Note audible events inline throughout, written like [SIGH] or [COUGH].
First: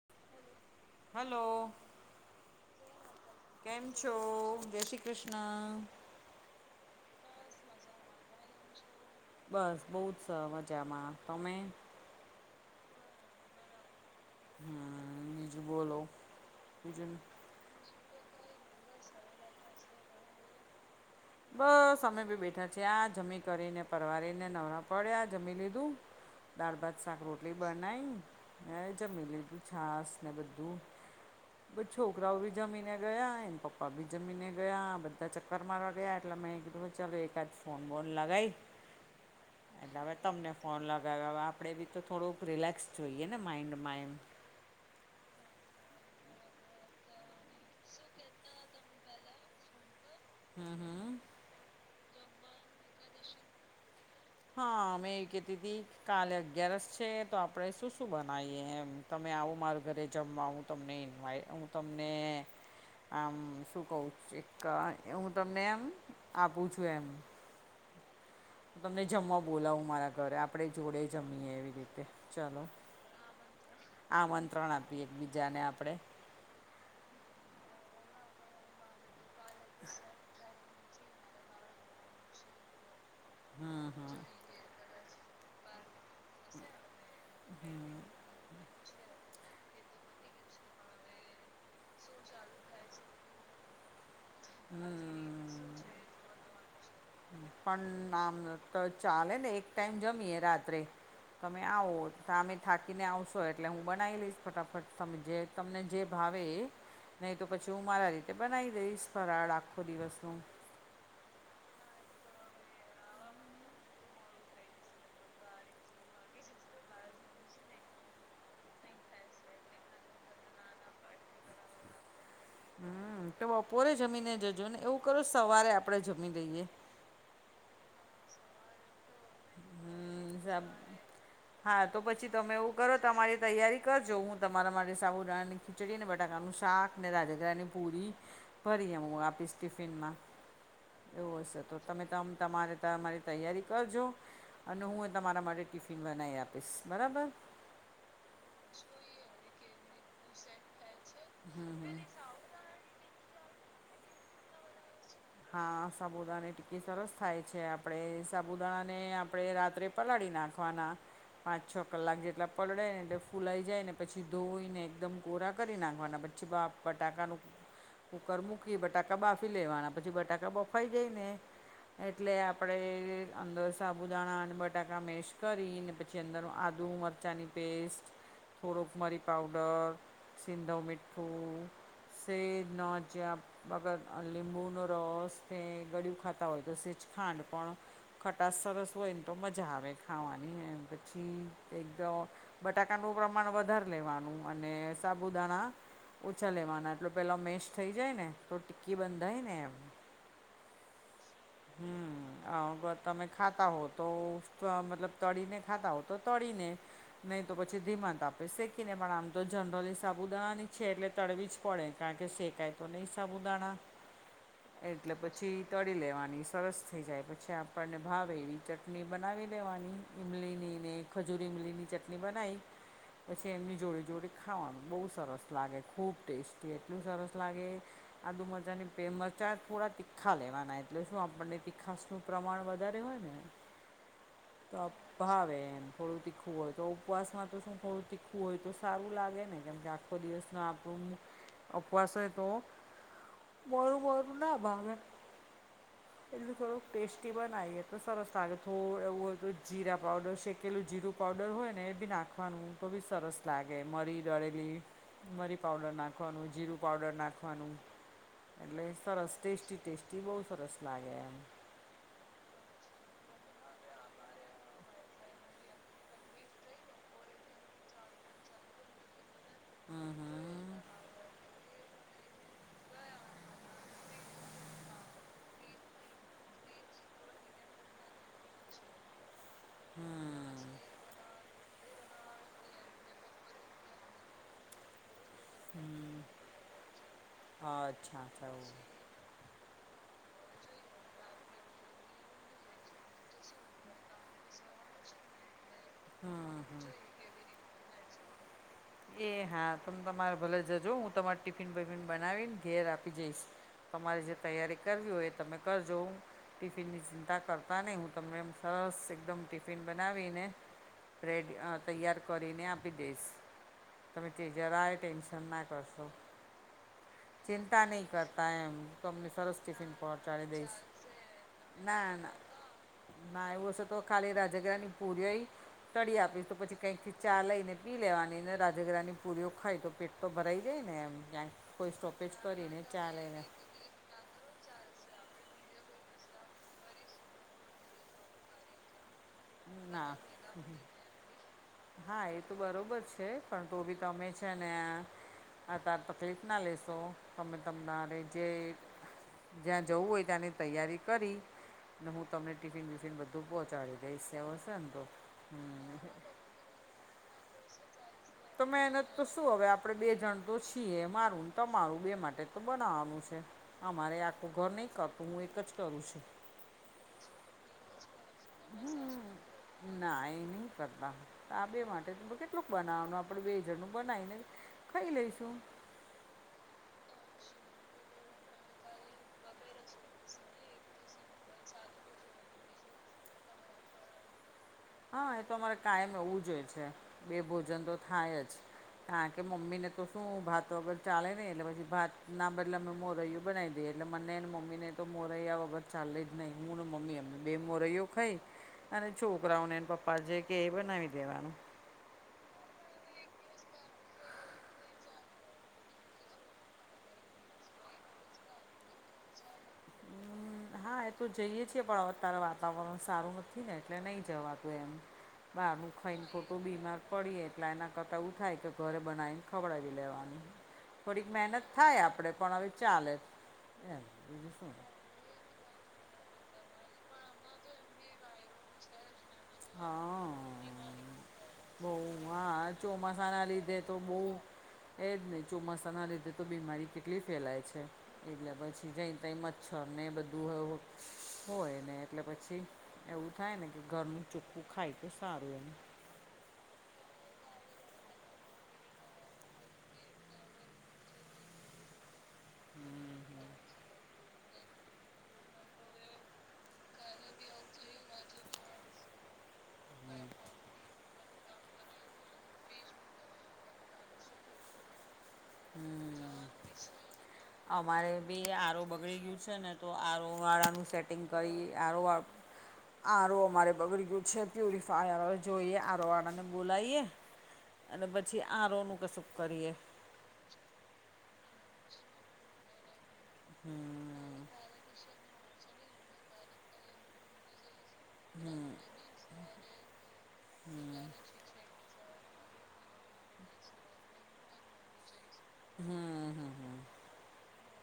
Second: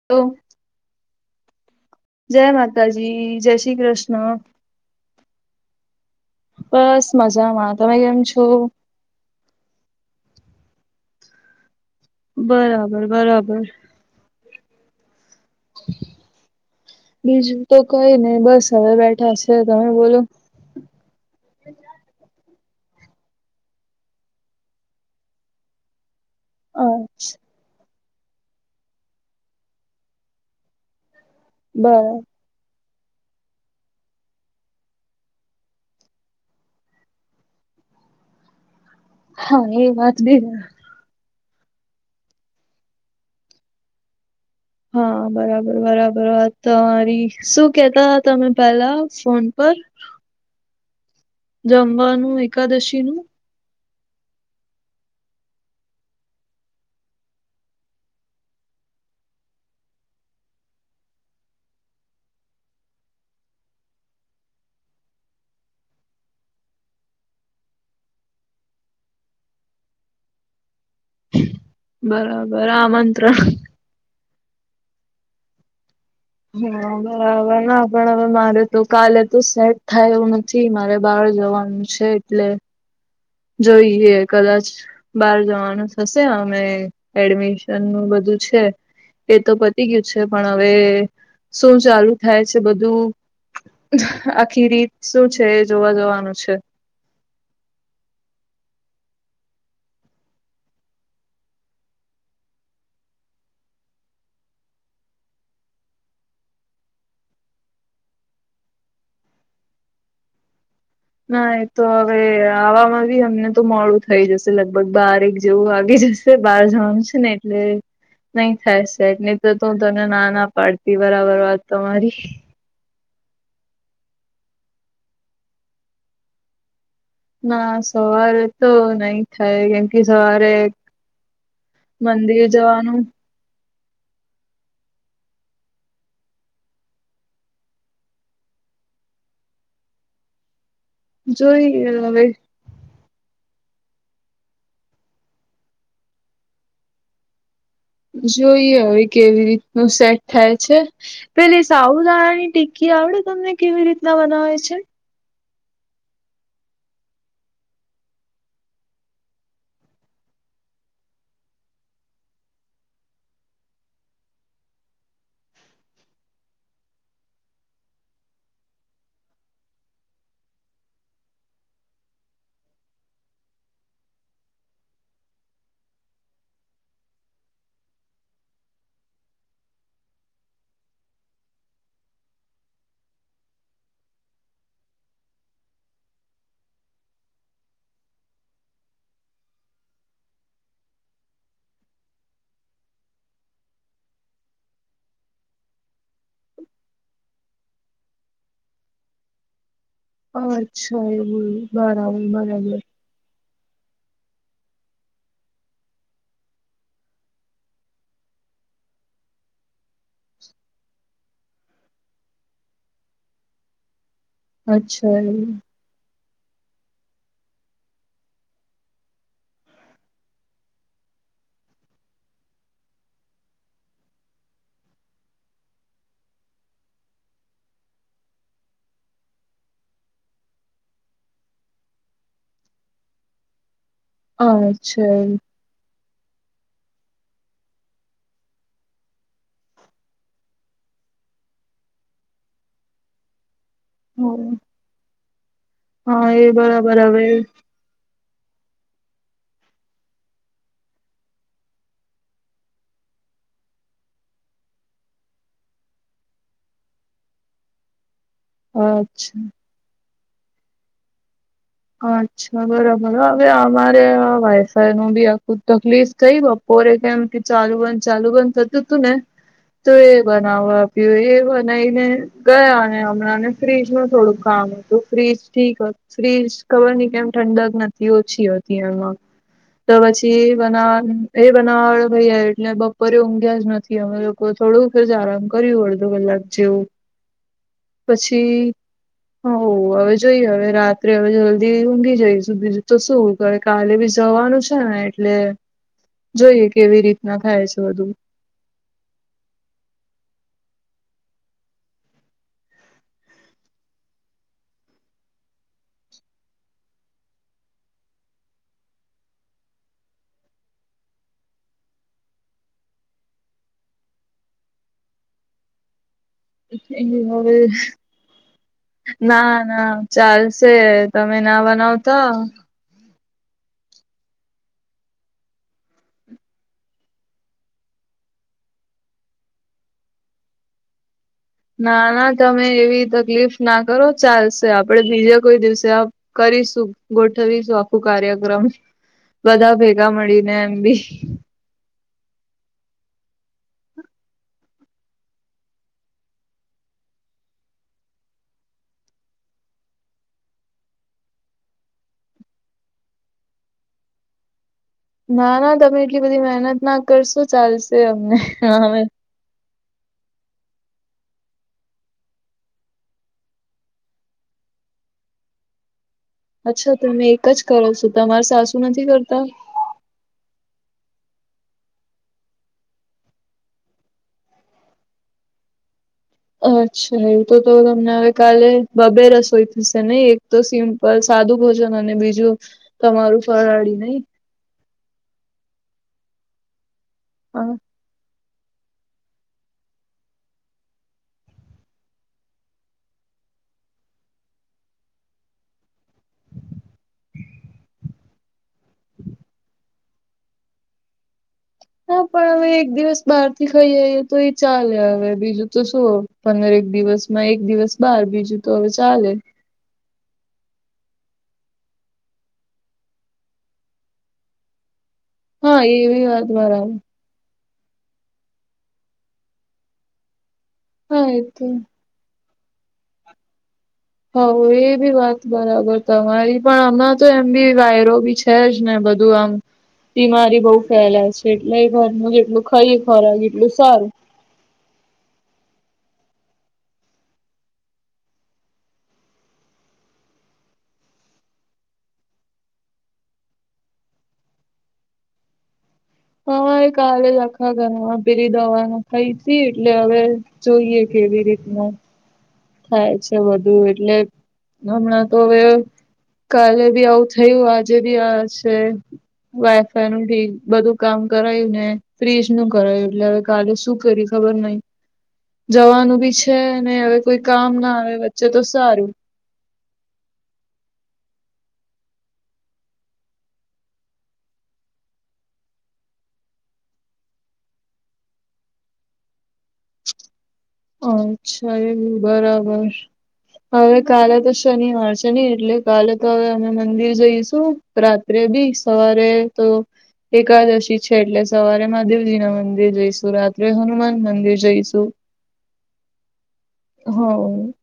[INAUDIBLE] હાલો. જય માતાજી જય શ્રી કેમ છો? કૃષ્ણ જય શ્રી કૃષ્ણ બસ મજામાં તમે કેમ છો? બસ બોવ સ મજામાં તમે? બરાબર બરાબર હમ બીજું બોલો બીજું તો કોઈ નય બસ હવે બેઠા છે, તમે બોલો? બસ અમે બી બેઠા છે, આ જમી કરીને પરવારીને નવરા પડ્યા જમી લીધું દાળ, અ ભાત, શાક, રોટલી બનાઈ મેં જમી લીધું છાસ ને બધું બરાબર છોકરાઓ બી જમીને ગયા એન પપ્પા બી જમીને ગયા બધા ચક્કર મારવા ગયા એટલા મેં કીધું ચાલો એક આદ ફોન કર લગાઈ હા એ એટલે હવે વાત બી તમને ફોન લગાવ્યા આપણે બી તો થોડુંક રિલેક્સ જોઈએ ને માઇન્ડમાં એમ હા બરાબર બરાબર વાત તમારી શું કેતા તમે પેલા ફોન પર હા હા. જમવાનું એકાદશીનું [INAUDIBLE] હા મેં કેતીતી કાલે અગિયારસ છે, તો આપણે શું શું બનાવીએ એમ તમે આવો મારું ઘરે જમવા હું તમને ઇન્વાય હું તમને આમ શું કહું એક હું તમને એમ આપું છું એમ તમને જમવા બોલાવું મારા ઘરે આપણે જોડે જમીએ એવી રીતે ચાલો બરાબર આમંત્રણ આમંત્રણ આપીએ એકબીજાને આપણે હા બરાબર પણ હવે મારે તો કાલે તો સેટ થાય એવું ન થી મારે બહાર જવાનું છે, એટલે હમ જોઈએ હમ કદાચ બહાર જવાનું થશે અને એડમિશન નું બધું છે. એ તો પતી ગયું છે, પણ હવે શું ચાલુ થાય છે, બધું આખી રીત શું હમ. છે, જોવા જવાનું છે. પણ નામ તો ચાલે ને એક ટાઈમ જમીએે રાત્રે તમે આવો તામે થાકીને આવશો એટલે હું બનાવી લઈશ ફટાફટ તમે જે તમને જે ભાવે એ નહીં તો પછી હું મારા રીતે બનાવી દઈશ ફરાળ આખો દિવસનો ના એ તો હવે આવામાં બી અમને તો મોડું થઈ જશે લગભગ બારેક જેવું આવી જશ તે બહાર જવાનું છે, ને એટલે નહી થાય છે એટકે નહી તો હું તને ના ના પાડતી બરાબર વાત તમારી. હમ તો બપોરે જમીને જજો ને એવું કરો સવારે આપણે જમી દઈએ. ના સવાર તો નહી થાય કેમ કે હમ સવારે સબ હા તો પછી મંદિર તમે એવું કરો જવાનું તમારી તૈયારી કરજો હું તમારા માટે સાબુદાણાની ખીચડી ને બટાકાનું શાક ને રાજઘની પુરી ફરી એમ હું આપીશ ટિફિનમાં એવું હશે તો જોઈ તમે હવે તમ તમારે તમારી તૈયારી કરજો અને હું એ તમારા માટે ટિફિન બનાવી આપીશ બરાબર જોઈએ હવે કેવી રીતનું સેટ થાય છે પેલે સાઉદાણાની ટીકી કે આવડે તમને કેવી રીતના બનાવે છે? હા સાબુદાણા ની ટિકી સરસ થાય છે આપણે સાબુદાણાને આપણે રાત્રે પલાળી નાખવાના. પાંચ છ કલાક જેટલા પલડે ને એટલે ફુલાઈ જાય ને પછી ધોઈ ને એકદમ કોરા કરી નાખવાના બી પછી બાપ બટાકાનું કુકર મૂકી બટાકા બાફી લેવાના. પછી બટાકા બફાઈ જાય ને એટલે આપડે અંદર સાબુદાણા અને બટાકા મિકસ કરીને પછી પી અંદરનું આદુ મરચાની પેસ્ટ થોડોક મરી પાવડર સિંધો મીઠું સેજ ન જેગર લીંબુ ન રસ તે ગળિયું ખાતા હોય તો સેજ ખાંડ પણ ખટાસ સરસ હોય ને તો મજા આવે ખાવાની એમ પછી એકદમ બટાકાનું પ્રમાણ વધારે લેવાનું અને સાબુદાણા ઓછા લેવાના એટલ પેલા મેશ થઈ જાય ને તો ટિક્કી બંધાય ને એમ. અચ્છા એવુ બરાબર હમ આ બરાબર ગ- તમે ખાતા હો તો મતલબ તળીને ખાતા હો તો તળીને નહી તો પછી ધીમાં તાપે શેકી ને પણ આમ તો જનરલી સાબુદાની છે એટલે તળવી જ પળે કારણ કે શેકાય તો નહીં સાબુદાણા એટલે અચ્છા પછી એવું. તળી લેવાની સરસ થઈ જાય પછી આપણને ભાવે એવી ચટણી બનાવી લેવાની ઇમલીની ને ખજૂરી લીલીની ચટણી બનાવી. પછી એમની જોડી જોડી ખાવાનું બહુ સરસ લાગે, ખૂબ ટેસ્ટી એટલું સરસ લાગે. આદુ મરચાં ની ફેમસ ચાર થોડા તીખા લેવાના એટલે શું આપણને તીખાસનું પ્રમાણ વધારે હોય ને તો અચ્છા ભાવે એમ. થોડું તીખું હોય તો ઉપવાસમાં તો શું થોડું તીખું હોય તો સારું લાગે ને કેમકે, આખો દિવસનો આપણું અપવાસ તો મોરું મોરું ના એવું ભાવે. હા એ એટલું થોડુંક બરાબર હવે ટેસ્ટી બનાએ. તો સરસ લાગે થોડું એવું હોય તો જીરા પાવડર શેકેલું જીરું પાવડર હોય ને એ બી નાખવાનું, તો ભી સરસ લાગે મરી ડળેલી. મરી પાવડર નાખવાનું, જીરું પાવડર નાખવાનું, એટલે સરસ અચ્છા ટેસ્ટી ટેસ્ટી બહુ સરસ લાગે એમ. અચ્છા બરાબર હવે અમારે આ વાયફાઈ નું બી આખું તકલીફ કંઈ બાપરે કોરે કેમ કે, ચાલુ બંધ ચાલુ બંધ થતું હતું ને તો એ હમ બનાવવા આપ્યો, એ બનાવીને. ગયા ને હમણાં ફ્રીજ નું થોડુંક કામ હતું, ફ્રીજ ઠીક હતું ફ્રીજ ખબર નહીં કે એમ ઠંડક નથી, ઓછી હોતી એમાં તો હમ પછી એ હમ બનાવું એ બનાવાળો ભાઈયા એટલે બપોરે ઊંઘ્યા જ નથી અમે લોકો થોડું આરામ કર. કર્યું અડધો હમ કલાક જેવું અચ્છા અચ્છા એવું પછી હવ હવે જોઈએ હવે રાત્રે હવે જ ઊંઘી જઈ સુધી તો શું ક કાલે બી જવાનું છે, ને એટલે હમ જોઈએ કેવી રીતના થાય છે, બધું એ હા તમે તમારે ભલે જજો, હું તમારે ટિફિન, બિફિન બનાવીને ઘેર આપી જઈશ. તમારે જે તૈયારી કરવી હોય, એ તમે કરજો હું. ટિફિન ની ચિંતા કરતા નહી, હું તમને સરસ એકદમ ટિફિન બનાવીને. સ્પ્રેડ તૈયાર કરીને આપી દઈશ. તમે અત્યારે જરાય ટેન્શન ના કરશો. એ હવે ચિંતા નહીં કરતા એમ તમને ના સરસ ના ટિફિન પહોંચાડી ચાલશે. દઈશ તમે ના બનાવતા. ના એવું હસે તો કાલે રાજગરાની પૂરી આઈ કરી આપીશું તો પછી કંઈક થી ચા લઈ ને પી લેવાનીને રા ઝઘડાની પુરીઓ ખાય તો પેટ તો ભરાઈ જાય ને એમ ક્યાંય. ના ના તમે એવી તકલીફ ના કરો, ચાલશે આપડે બીજા કોઈ દિવસે. કરીશું ગોઠવીશું આખું કાર્યક્રમ બધા ના ભેગા મળીને એમ ભી. હા એ તો બરોબર છે, પણ તો ભી ગમે છે. ને આ તાર તકલીફ ના લેશો તમે તમને રેજે. જ્યાં જવું હોય ત્યાંની તૈયારી કરી. ને હું તમને ટિફિન વિફિન બધું પહોંચાડી દઈશ, એ હશે નેતો ના, ના તમે એટલી બધી મહેનત ના કરશો ચાલશે, અમને તો હવે મહેનત, તો શું હવે આપણેે બે જણ તો છીએ મારું તમારું બે માટે તો બનાવાનું છે. અમારે આખું ઘર નહીં કરતું હું એક જ કરું છું, અચ્છા તમે એક જ કરો છો, તમાર સાસુ નથી હમ કરતા. ના એ નહીં કરતા આ બે માટે કેટલુંક બનાવાનું. આપણે બેઝણનું બનાવીને ખાઈ લઈશું. અચ્છા એવું તો તો તમને હવે કાલે બબે રસોઈ થશે, નઇ એક તો સેમ. પણ સાદું ભોજન અને બીજું તમારું ફરાળી નહીં. હા એ તો અમારે કાયમ એવું જ હોય છે, બે હા ભોજન તો થાય જ. કારાણ કે મમ્મી ને તો શું ભાત વગર ચાલે ને એટલે પછી ભાત ના બદલે મે મો રહ્યું બનાવી દે એટલે મનેને મમ્મી ને તો મોરૈયા વગર ચાલે જ નહીં હું ને મમ્મી અમને બે મોરૈયો ખાઈ અને છોકરાઓનેને પપા જે કે એ બનાવી દેવાનું હા પણ હવે એક દિવસ બહાર થી ખાઈ આવીઈએ તો એ ચાલે હવે બીજું તો શું પંદર એક દિવસમાં એક દિવસ બાર બીજું તો હવે ચાલે હમ હા એ તો જઈએે છેીએ પણ અતારે વાતાવરણ સારું નથી ને એટલે નહી જવાતું એમ બ હા અમુક એવી ખવાાઈને વાત ફોટો બરાબર બીમાર પડીએ એટલે એના કરતા ઉ થાય કે ઘરે બનાવીને ખવડાવી લેવાની હા થોડીક એ મહેનત તો થાય આપણે પણ હવે ચાલે એમ બીજું હવ શું એ ભ વા બરાબર તમારી પણ હમણાં તો એમ બી વાયરો બી છે જ ને બધું આમ હા બીમારી બહુ ફેલા છે એટલે એ બહુ ઘરનું જેટલું હા ખાઈ ખોરાક ચોમાસાના એટલું લીધે તો સારું બહુ એ જ નહીં ચોમાસાના લીધે તો બીમારી કેટલી ફેલાય છે એટલે પછી જઈ તઈ મચ્છર ને બધું હોય ને એટલે પછી એવું થાય ને કે ઘરનું ચુપ્પું ખાય તો સારું એમ હરે કાલે જ આખા ઘરમાં પેલી દવા ના ખાઈ હતી એટલે હવે જોઈએ કેવી રીતનું થાય છે વધુ એટલે હમણાં તો હવે કાલે બી આવું થયું આજે બી આશે વાયફાઈ નું ઠીક બધું કામ કરાયું ને ફ્રીજ નું કરાયું એટલે હવે કાલે શું કરી ખબર નહી [INAUDIBLE] જવાનું બી છે ને હવે કોઈ કામ ના અમારે આવે વચ્ચે બી તો આરોું સારું બગડી ગયું છે ને તો આરોવાળાનું સેટિંગ કરી આરો આ રો અમારે બગડી ગયું છે પ્યુરિફાયરવે જોઈએ આ રો આળાને બોલાવીએ. અને પછી આ રોનું કશું કરીએ. અચ્છા એમ બરાબર હવે કાલે હમ તો શનિવાર છે ને એટલે કાલે તો હવે અમે મંદિર જઈશું રાત્રે બી સવારે તો એકાદશી છે એટલે સરે મહાદેવજી ના મંદિર જઈશું રાત્રે હનુમાન મંદિર જઈશું હમ હમ. હ.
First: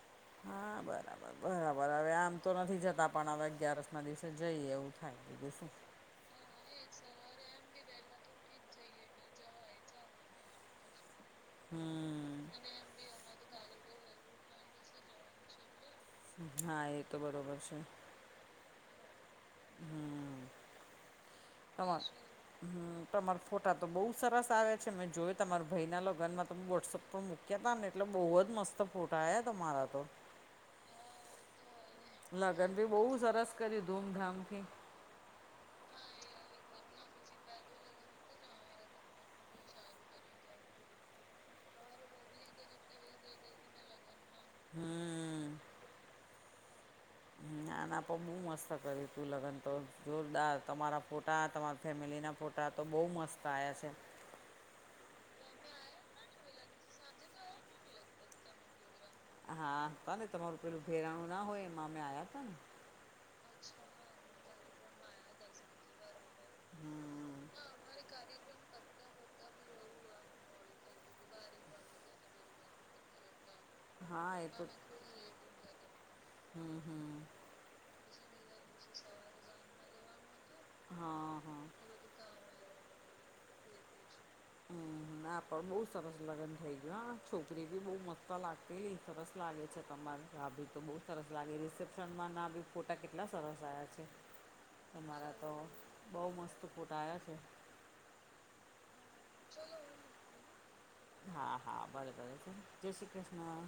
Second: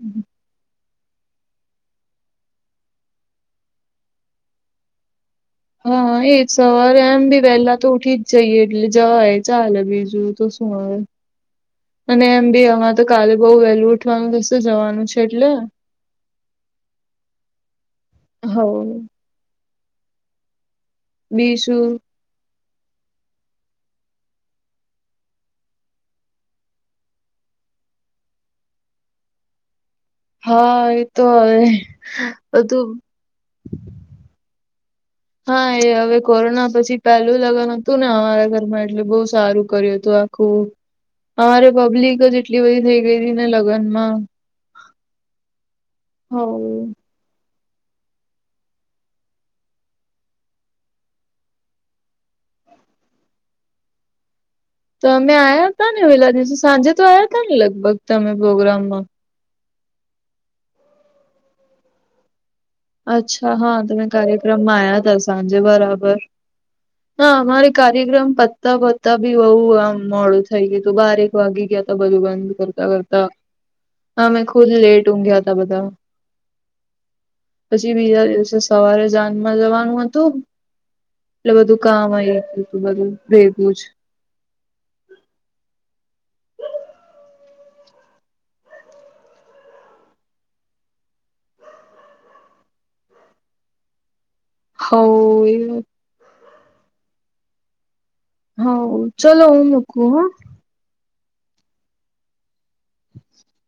હમ હા બરાબર બરાબર હવે આમ તો નથી જતા પણ હવે અગિયારસ ના દિવસે જઈએ એવું થાય. [UNINTELLIGIBLE] હા એજ સવારે એમ ભી પેલા તો ઉઠી જ જઈએ એટલે જય ચાલે બીજું તો શું હવે. હમ અને એમ બી હમાં તો કાલે બઉ વહેલું ઉઠવાનું થશે જવાનું છે એટલે. હા એ તો બરોબર છે. હ. હમ. બીજું સમસ. હ તમારા ફોટા તો બહુ સરસ આવે છે મેં જોય તમારા ભાઈના લગનમાં તો વોટ્સઅપ પણ મૂક્યા ત ને એટલે બહુ જ મસ્ત ફોટા આવ્યા તમારા તો. હા એ તો હવે લગ્ન ભી બધું બહુ સરસ કર્યું ધૂમધામથી. હા એ હવે કોરોના પછી પહેલું લગ્ન હતું ને અમારા ઘરમાં એટલે બહુ સારું કર્યું હતું આ. અરે પબ્લિક જ એટલી બધી થઈ ગઈ હતી ને લગ્નમાં. હમ. હ. હ નાના પર હું મસ્ત કર તું લગ્ન તો જોરદાર તમારા ફોટા તમારા ફેમિલી ના ફોટા કપરા તો બહુ મસ્ત આવ્યા છે. તો અમે આયા હતા ને વેલા દિવસે સાંજે તો આયા હતા ને લગભગ તમે પ્રોગ્રામમાં. હા તા ને તમારું પેલું ભેરાણું ના હોય એમાં અમે આવ્યા હતા ને. અચ્છા હા તમે કાર્યક્રમમાં આવ્યા હતા સાંજે બરાબર. હા હમ અમારે કાર્યક્રમ તા પતા બી બહુ આમ મોડું થઈ ગયું તું બારેક વાગી ગયા તો બધું બંધ કરતા કરતા. હા મેં એ તો ખુદ લેટ ઊંઘ્યા હતા બધા. હમ હ. પછી બીજા દિવસે સવારે જાનમાં જવાનું હતું. હા એટલે હા બધું કામયું હતું બધું ભેગું જ. હમ. ના પણ બહુ સરસ લગ્ન થઈ ગયું હા છોકરી બી બહુ મસ્તા લાગતી સરસ લાગે છે તમારે બી તો બહુ સરસ લાગી રિસેપ્શનમાં ના બી ફોટા કેટલા સરસ આવ્યા છે. હઉ તમારા તો એ બઉુ મસ્ત ફોટા આવ્યા છે. હ ચલો હું મુકુ હો. હા હા બરાબર છે જય શ્રી કૃષ્ણ.